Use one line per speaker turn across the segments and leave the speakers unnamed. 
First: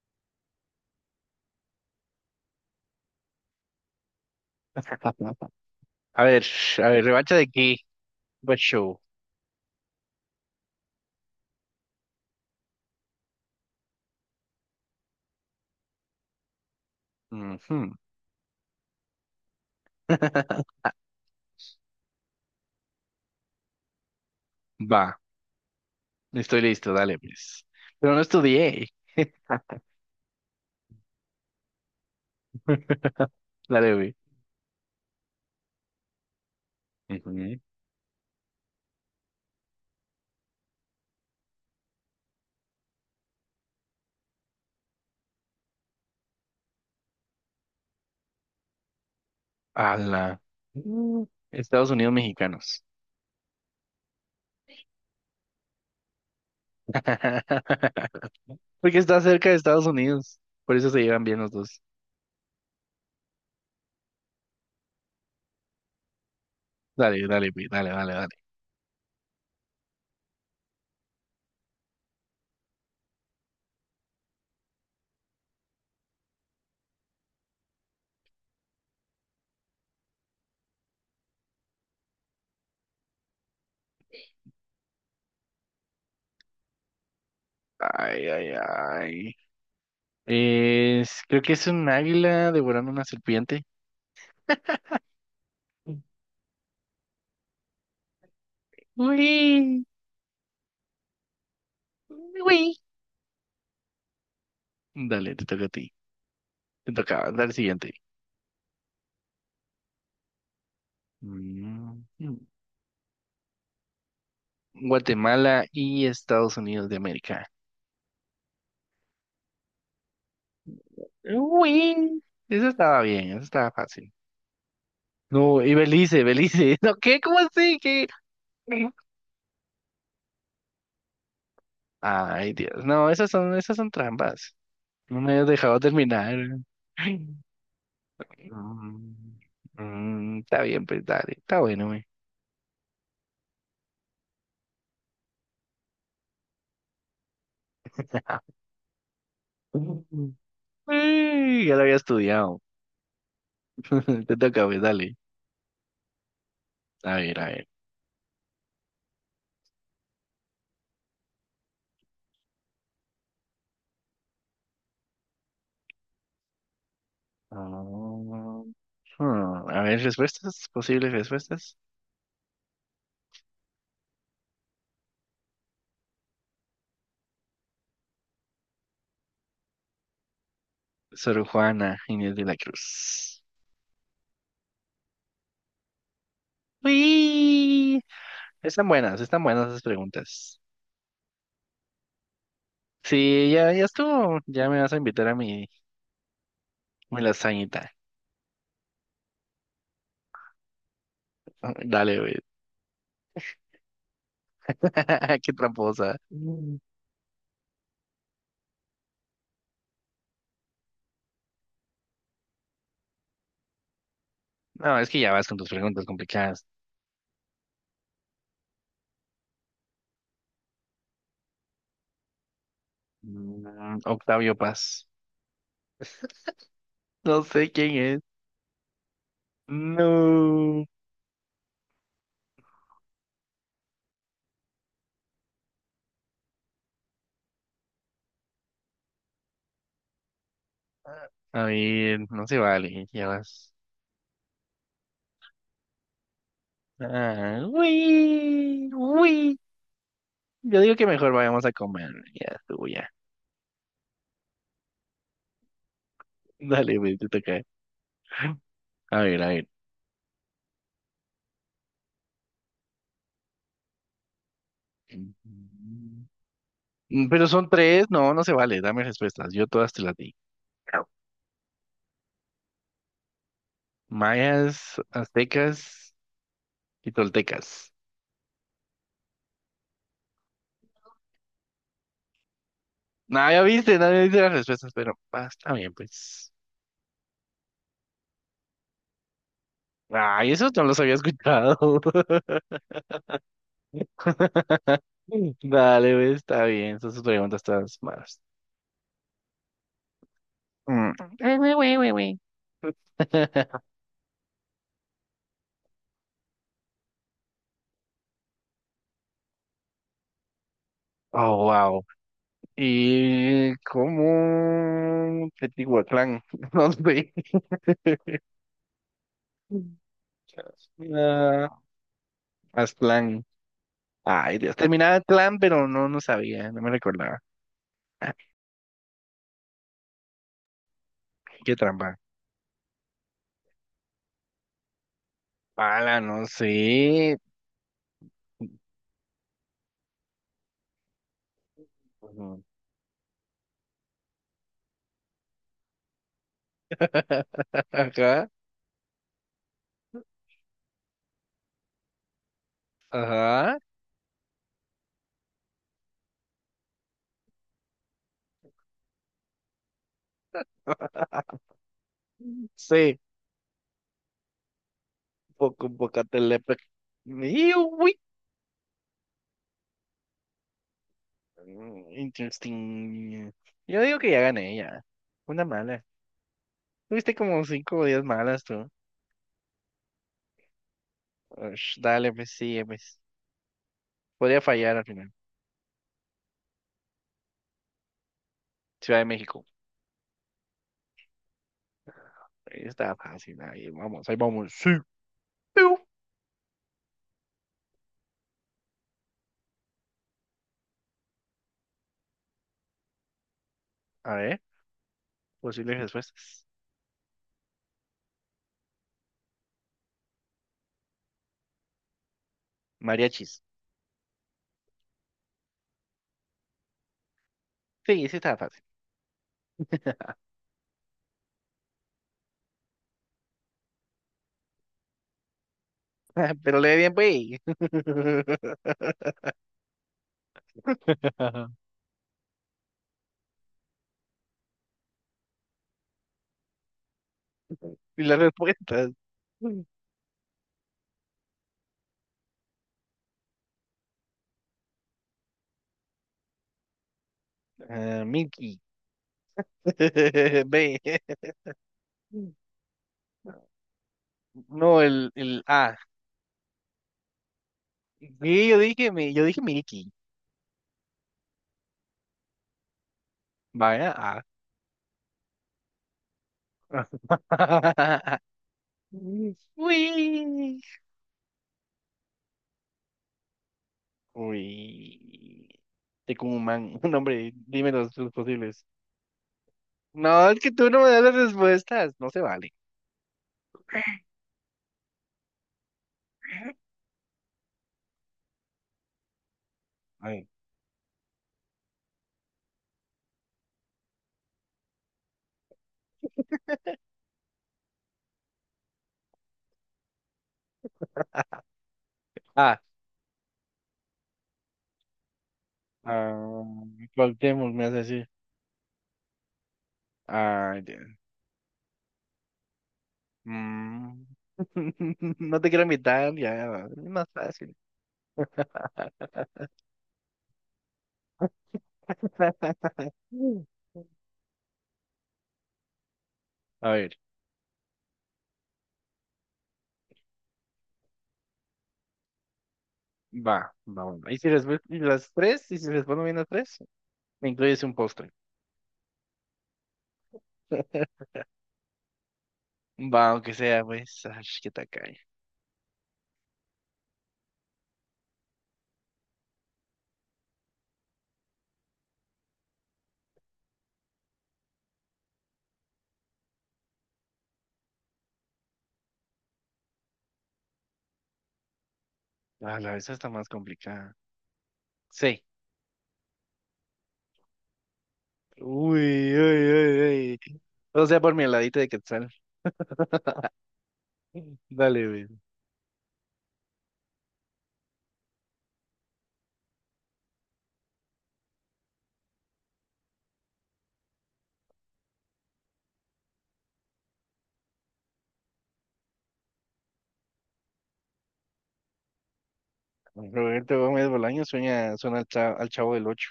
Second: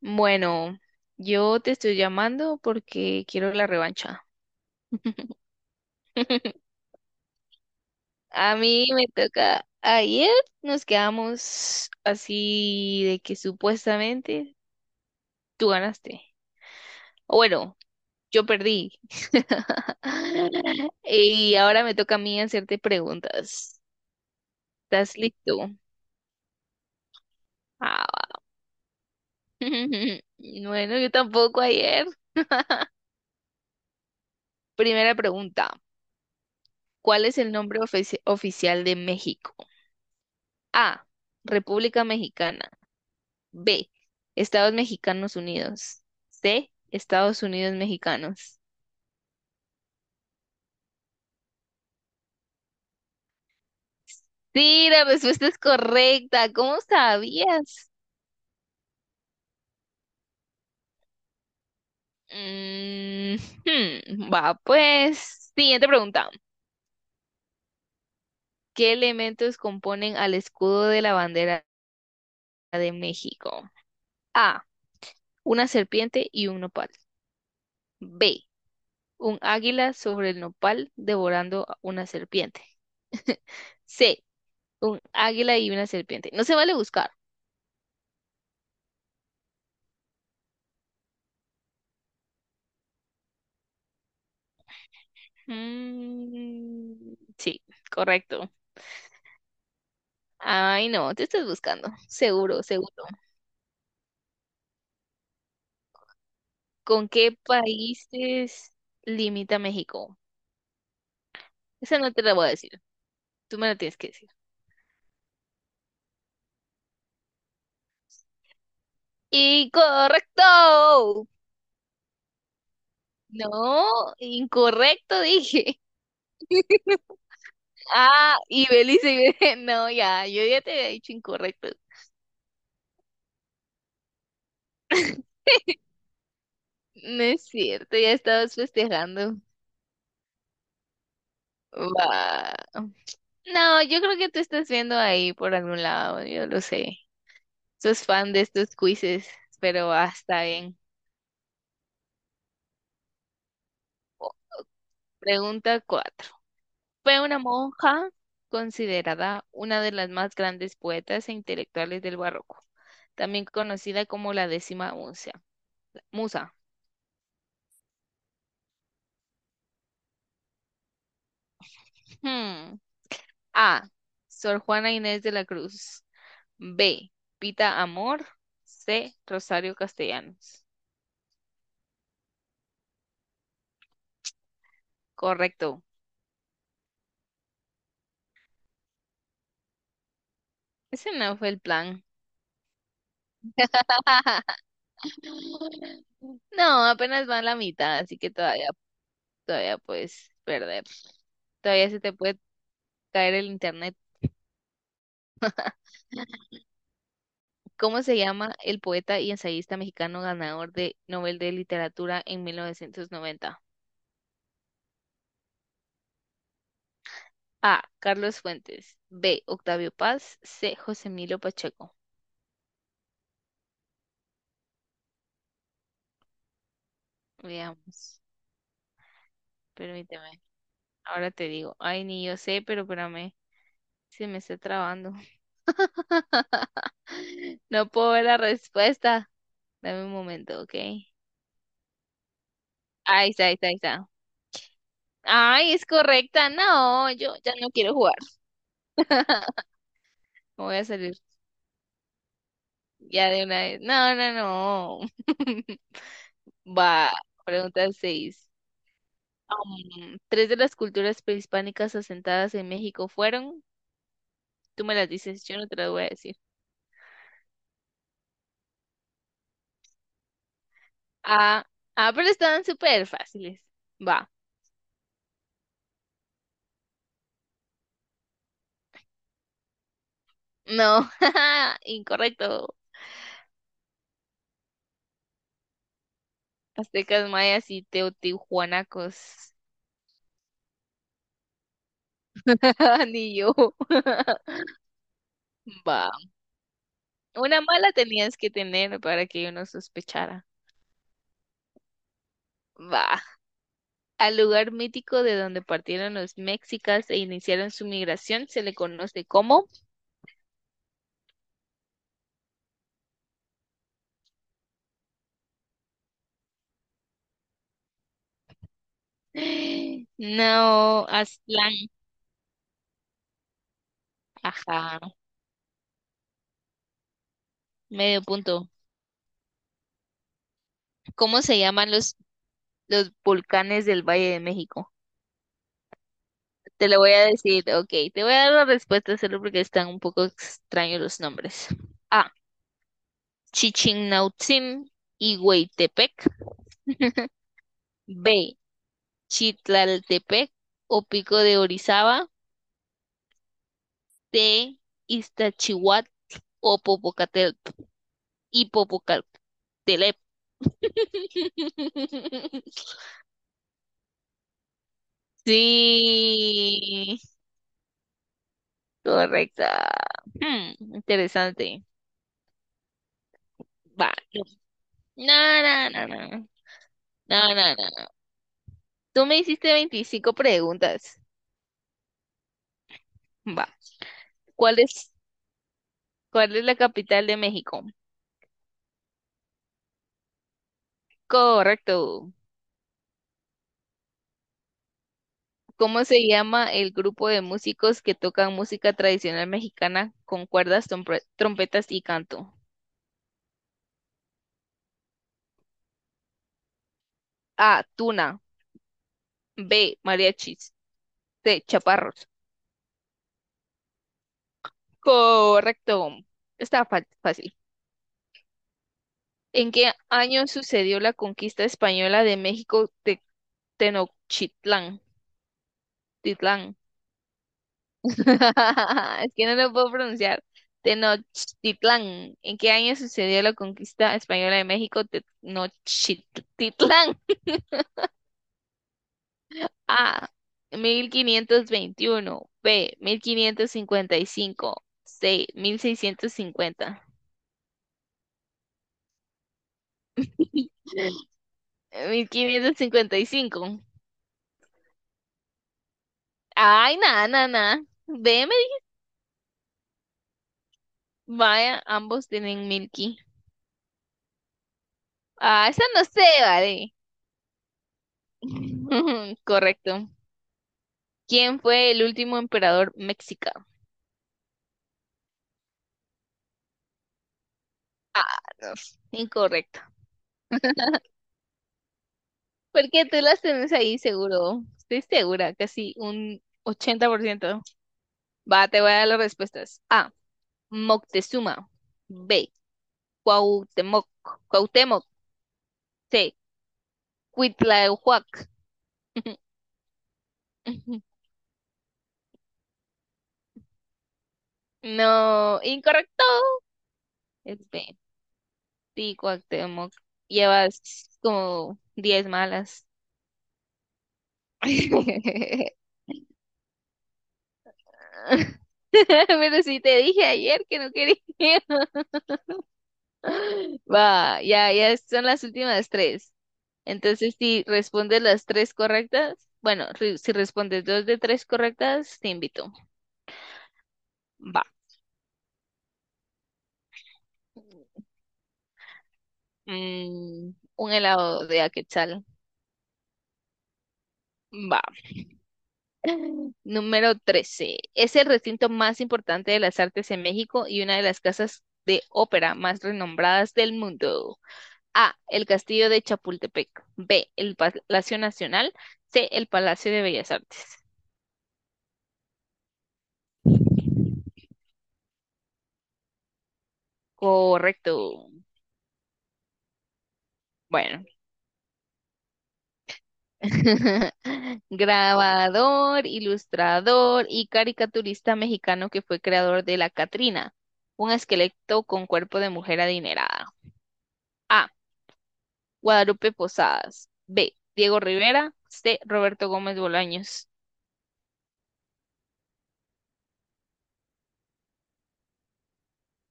Bueno, yo te estoy llamando porque quiero la revancha.
A ver, a ver, ¿revancha de qué?
A
What
mí
show?
me toca. Ayer nos quedamos así de que supuestamente tú ganaste. O bueno,
Ujú.
yo perdí. Y ahora me toca a mí hacerte preguntas. ¿Estás
Va,
listo?
estoy listo, dale, pues.
Ah,
Pero no
va.
estudié.
Bueno, yo tampoco ayer.
Dale, güey.
Primera pregunta. ¿Cuál es el
Ujú.
nombre oficial de México? A. República Mexicana. B. Estados Mexicanos Unidos. C. Estados Unidos Mexicanos.
Ala. Mm, Estados Unidos mexicanos.
Sí, la respuesta es correcta. ¿Cómo sabías?
Porque está cerca de Estados Unidos. Por eso se llevan bien los dos.
Mm, hmm, va, pues. Siguiente pregunta.
Dale, dale, güey, dale, dale, dale.
¿Qué elementos componen al escudo de la bandera de México? A. Una serpiente y un nopal. B. Un águila sobre el nopal devorando a una serpiente. C. Un águila y una serpiente. No se vale buscar.
Ay, ay, ay. Creo que es un águila devorando una serpiente.
Mm, sí, correcto.
Uy,
Ay, no, te estás buscando. Seguro,
uy.
seguro.
Dale, te toca a ti. Te
¿Con
toca,
qué
dale siguiente.
países limita México? Esa
Mm,
no te la
mm.
voy a decir. Tú me la tienes que decir.
Guatemala y Estados Unidos de América.
¡Incorrecto!
Uy, eso estaba bien, eso estaba fácil.
No, incorrecto
No, y
dije.
Belice, Belice. No, ¿qué? ¿Cómo así? ¿Qué?
Ah, y Belice. No, ya, yo ya te había dicho incorrecto.
Ay, Dios. No, esas son trampas. No me hayas dejado terminar.
No
Ay.
es cierto, ya estabas
Mm,
festejando.
Está bien, pues dale. Está bueno, güey.
Va. No, yo creo que tú estás viendo ahí por algún lado, yo lo sé. Sos fan de estos quizzes, pero ah, está bien.
Uy, ya lo había estudiado. Te toca, pues dale.
Pregunta cuatro.
A
Fue
ver,
una
a ver.
monja considerada una de las más grandes poetas e intelectuales del barroco, también conocida como la décima musa. Musa.
Ah, A ver, respuestas, posibles respuestas.
Hmm. A. Sor Juana Inés de la Cruz. B. Pita Amor. C. Rosario Castellanos.
Sor Juana Inés de la Cruz.
Correcto.
Uy, están buenas esas preguntas.
Ese no fue el plan.
Sí, ya, ya estuvo. Ya me vas a invitar a mi,
No,
mi
apenas van la
lasañita.
mitad, así que todavía, todavía puedes perder. Todavía se te
Dale, güey.
puede caer el internet.
Qué tramposa. Mm.
¿Cómo se llama el poeta y ensayista mexicano ganador de Nobel de Literatura en 1990?
No, es que ya vas con tus preguntas complicadas.
A. Carlos Fuentes. B. Octavio Paz. C. José Emilio Pacheco.
Octavio Paz. No sé quién
Veamos.
es.
Permíteme.
No.
Ahora te digo. Ay, ni yo sé, pero espérame. Se me está trabando. No puedo ver la respuesta. Dame un momento, ¿ok?
A ver, no se vale, ya
Ahí está, ahí está,
vas.
ahí está. Ay, es correcta. No, yo ya
Ah,
no quiero jugar.
uy, uy.
No voy
Yo
a
digo que
salir
mejor vayamos a comer. Ya estuvo, ya.
ya de una vez. No, no, no.
Dale,
Va,
güey, te toca.
pregunta 6.
A ver, a ver.
Tres de las culturas prehispánicas asentadas en México fueron. Tú me las dices, yo no te las voy a decir.
Pero son tres, no, no se vale. Dame respuestas. Yo todas te las di.
Ah, ah, pero estaban súper fáciles. Va.
Mayas, aztecas y toltecas.
No, incorrecto.
No, ya viste, nadie dice las respuestas, pero está bien, pues.
Aztecas, mayas y teotihuanacos.
Ay, eso no los había escuchado.
Ni yo. Va.
Dale, güey, está bien. Esas preguntas
Una
están
mala tenías
más.
que tener para que yo no sospechara.
Mm.
Va. Al lugar mítico de donde partieron los mexicas e iniciaron su migración se le conoce como…
Oh, wow. ¿Y cómo Teotihuacán? No sé.
¡No! Aztlán.
Ah, Aztlán. Ay, Dios.
Ajá,
Terminaba clan, pero no, no sabía, no me recordaba.
medio
Ah,
punto. ¿Cómo se
qué
llaman los,
trampa.
los volcanes del Valle de México?
Pala, no
Te lo voy a
sé.
decir, ok, te voy a dar la respuesta solo porque están un poco extraños los nombres. A.
Ujú.
Chichinautzin y Hueytepec. B. Chitlaltepec o Pico de Orizaba.
Ajá, ajá.
C. o Popocatel y Popocatelep.
Sí, poco, poco, telepec.
Sí, correcta. Hmm, interesante.
Interesting. Yo
Va.
digo que ya gané, ya.
No,
Una
no,
mala.
no, no.
Tuviste
No,
como
no,
cinco o
no.
diez malas tú.
Tú me hiciste 25 preguntas.
Ush, dale, pues sí, pues.
Va.
Podría
¿Cuál
fallar al
es,
final.
cuál es la capital de México?
Ciudad de México.
Correcto.
Ahí está fácil. Ahí vamos, ahí vamos. Sí. Piu.
¿Cómo se llama el grupo de músicos que tocan música tradicional mexicana con cuerdas, trompetas y canto?
A ver, posibles respuestas.
A. Tuna. B. Mariachis. C. Chaparros.
Mariachis.
Correcto. Está fácil.
Sí, sí estaba fácil.
¿En qué año sucedió la conquista española de México de Tenochtitlán? Titlán.
Pero le di bien, güey.
Es que no lo puedo pronunciar. Tenochtitlán. ¿En qué año sucedió la conquista española de México de Tenochtitlán?
Y las respuestas.
A. 1521, B. 1555, C. mil seiscientos cincuenta,
Ah, Mickey. B.
cincuenta quinientos cincuenta y cinco.
No, el A.
Ay, nada, nada, nada. B.
Y yo dije, yo dije Milky,
Vaya, ambos tienen Milky.
¿vale? Ah.
Ah, esa no sé, vale. Correcto.
Uy.
¿Quién fue el último emperador mexicano?
Uy. Tecumán, un hombre, dime los
Ah,
sus
no,
posibles.
sé, incorrecto.
No, es que tú no me das las respuestas, no se vale.
Porque tú las tenés ahí seguro. Estoy segura, casi un 80%. Va, te voy a dar las respuestas. A.
Ay.
Moctezuma. B. Cuauhtémoc. Cuauhtémoc. C. Cuitlahuac.
Ah,
No, incorrecto.
ah,
Es
Cuauhtémoc me
B.
hace así.
Sí, Cuauhtémoc,
Ah,
llevas
ya.
como 10 malas.
Mm. No te quiero invitar, ya, es más fácil.
Pero sí te dije ayer que no quería. Va, ya, ya son las últimas tres.
A ver.
Entonces, si respondes las tres correctas, bueno, si respondes dos de tres correctas, te invito.
Va, va, bueno. Y si
Va.
les ves- y las tres, y si les pongo bien las tres, me incluyes un postre.
Mm, un helado de Aquetzal.
Va, aunque sea, pues. Ay, qué
Va.
tacaño.
Número 13. Es el recinto más importante de las artes en México y una de las casas de ópera más renombradas del mundo. A. El Castillo de Chapultepec. B. El Palacio Nacional. C. El Palacio de Bellas Artes.
Ah, la vez está más complicada. Sí.
Correcto.
Uy, uy, uy, uy.
Bueno.
O sea, por mi heladito de Quetzal. Dale, güey.
Grabador, ilustrador y caricaturista mexicano que fue creador de La Catrina, un esqueleto con cuerpo de mujer adinerada. A. Guadalupe Posadas. B. Diego Rivera. C. Roberto Gómez Bolaños.
Roberto Gómez Bolaño suena al Chavo del Ocho.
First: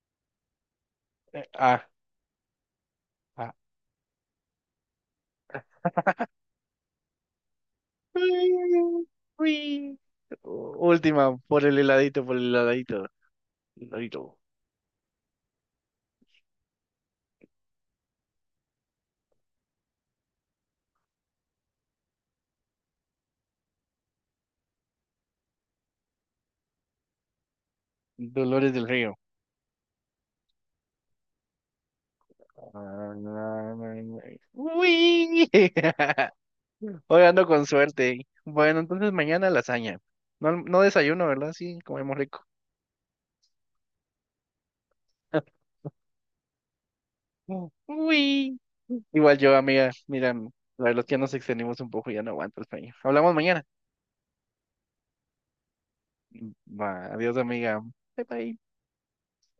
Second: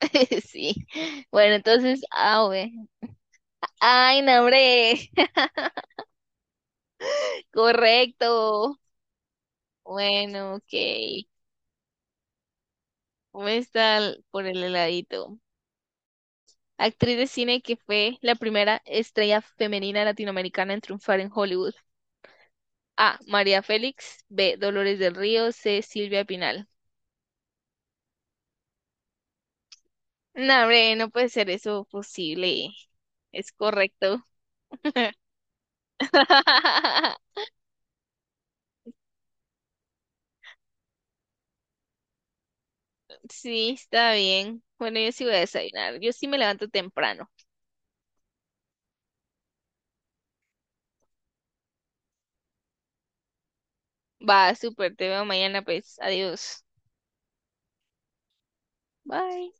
Sí. Bueno,
Ah,
entonces A o B.
ah.
Ay, no, hombre.
Uy.
Correcto.
Uy.
Bueno, ok.
Última, por el heladito, por el heladito.
¿Cómo está
Heladito.
por el heladito? Actriz de cine que fue la primera estrella femenina latinoamericana en triunfar en Hollywood. A. María Félix. B. Dolores del Río. C. Silvia Pinal.
Dolores del Río.
No, hombre, no puede ser eso posible. Es correcto.
Uy. Hoy ando con suerte. Bueno, entonces mañana lasaña. No, no desayuno, ¿verdad? Sí, comemos rico.
Sí, está bien. Bueno, yo sí voy a desayunar. Yo sí me levanto temprano.
Uy. Igual yo, amiga. Mira, la verdad es que ya nos extendimos un poco y ya no aguanto el sueño. Hablamos mañana.
Va, súper, te veo mañana, pues. Adiós.
Va, adiós, amiga. Bye, bye.
Bye.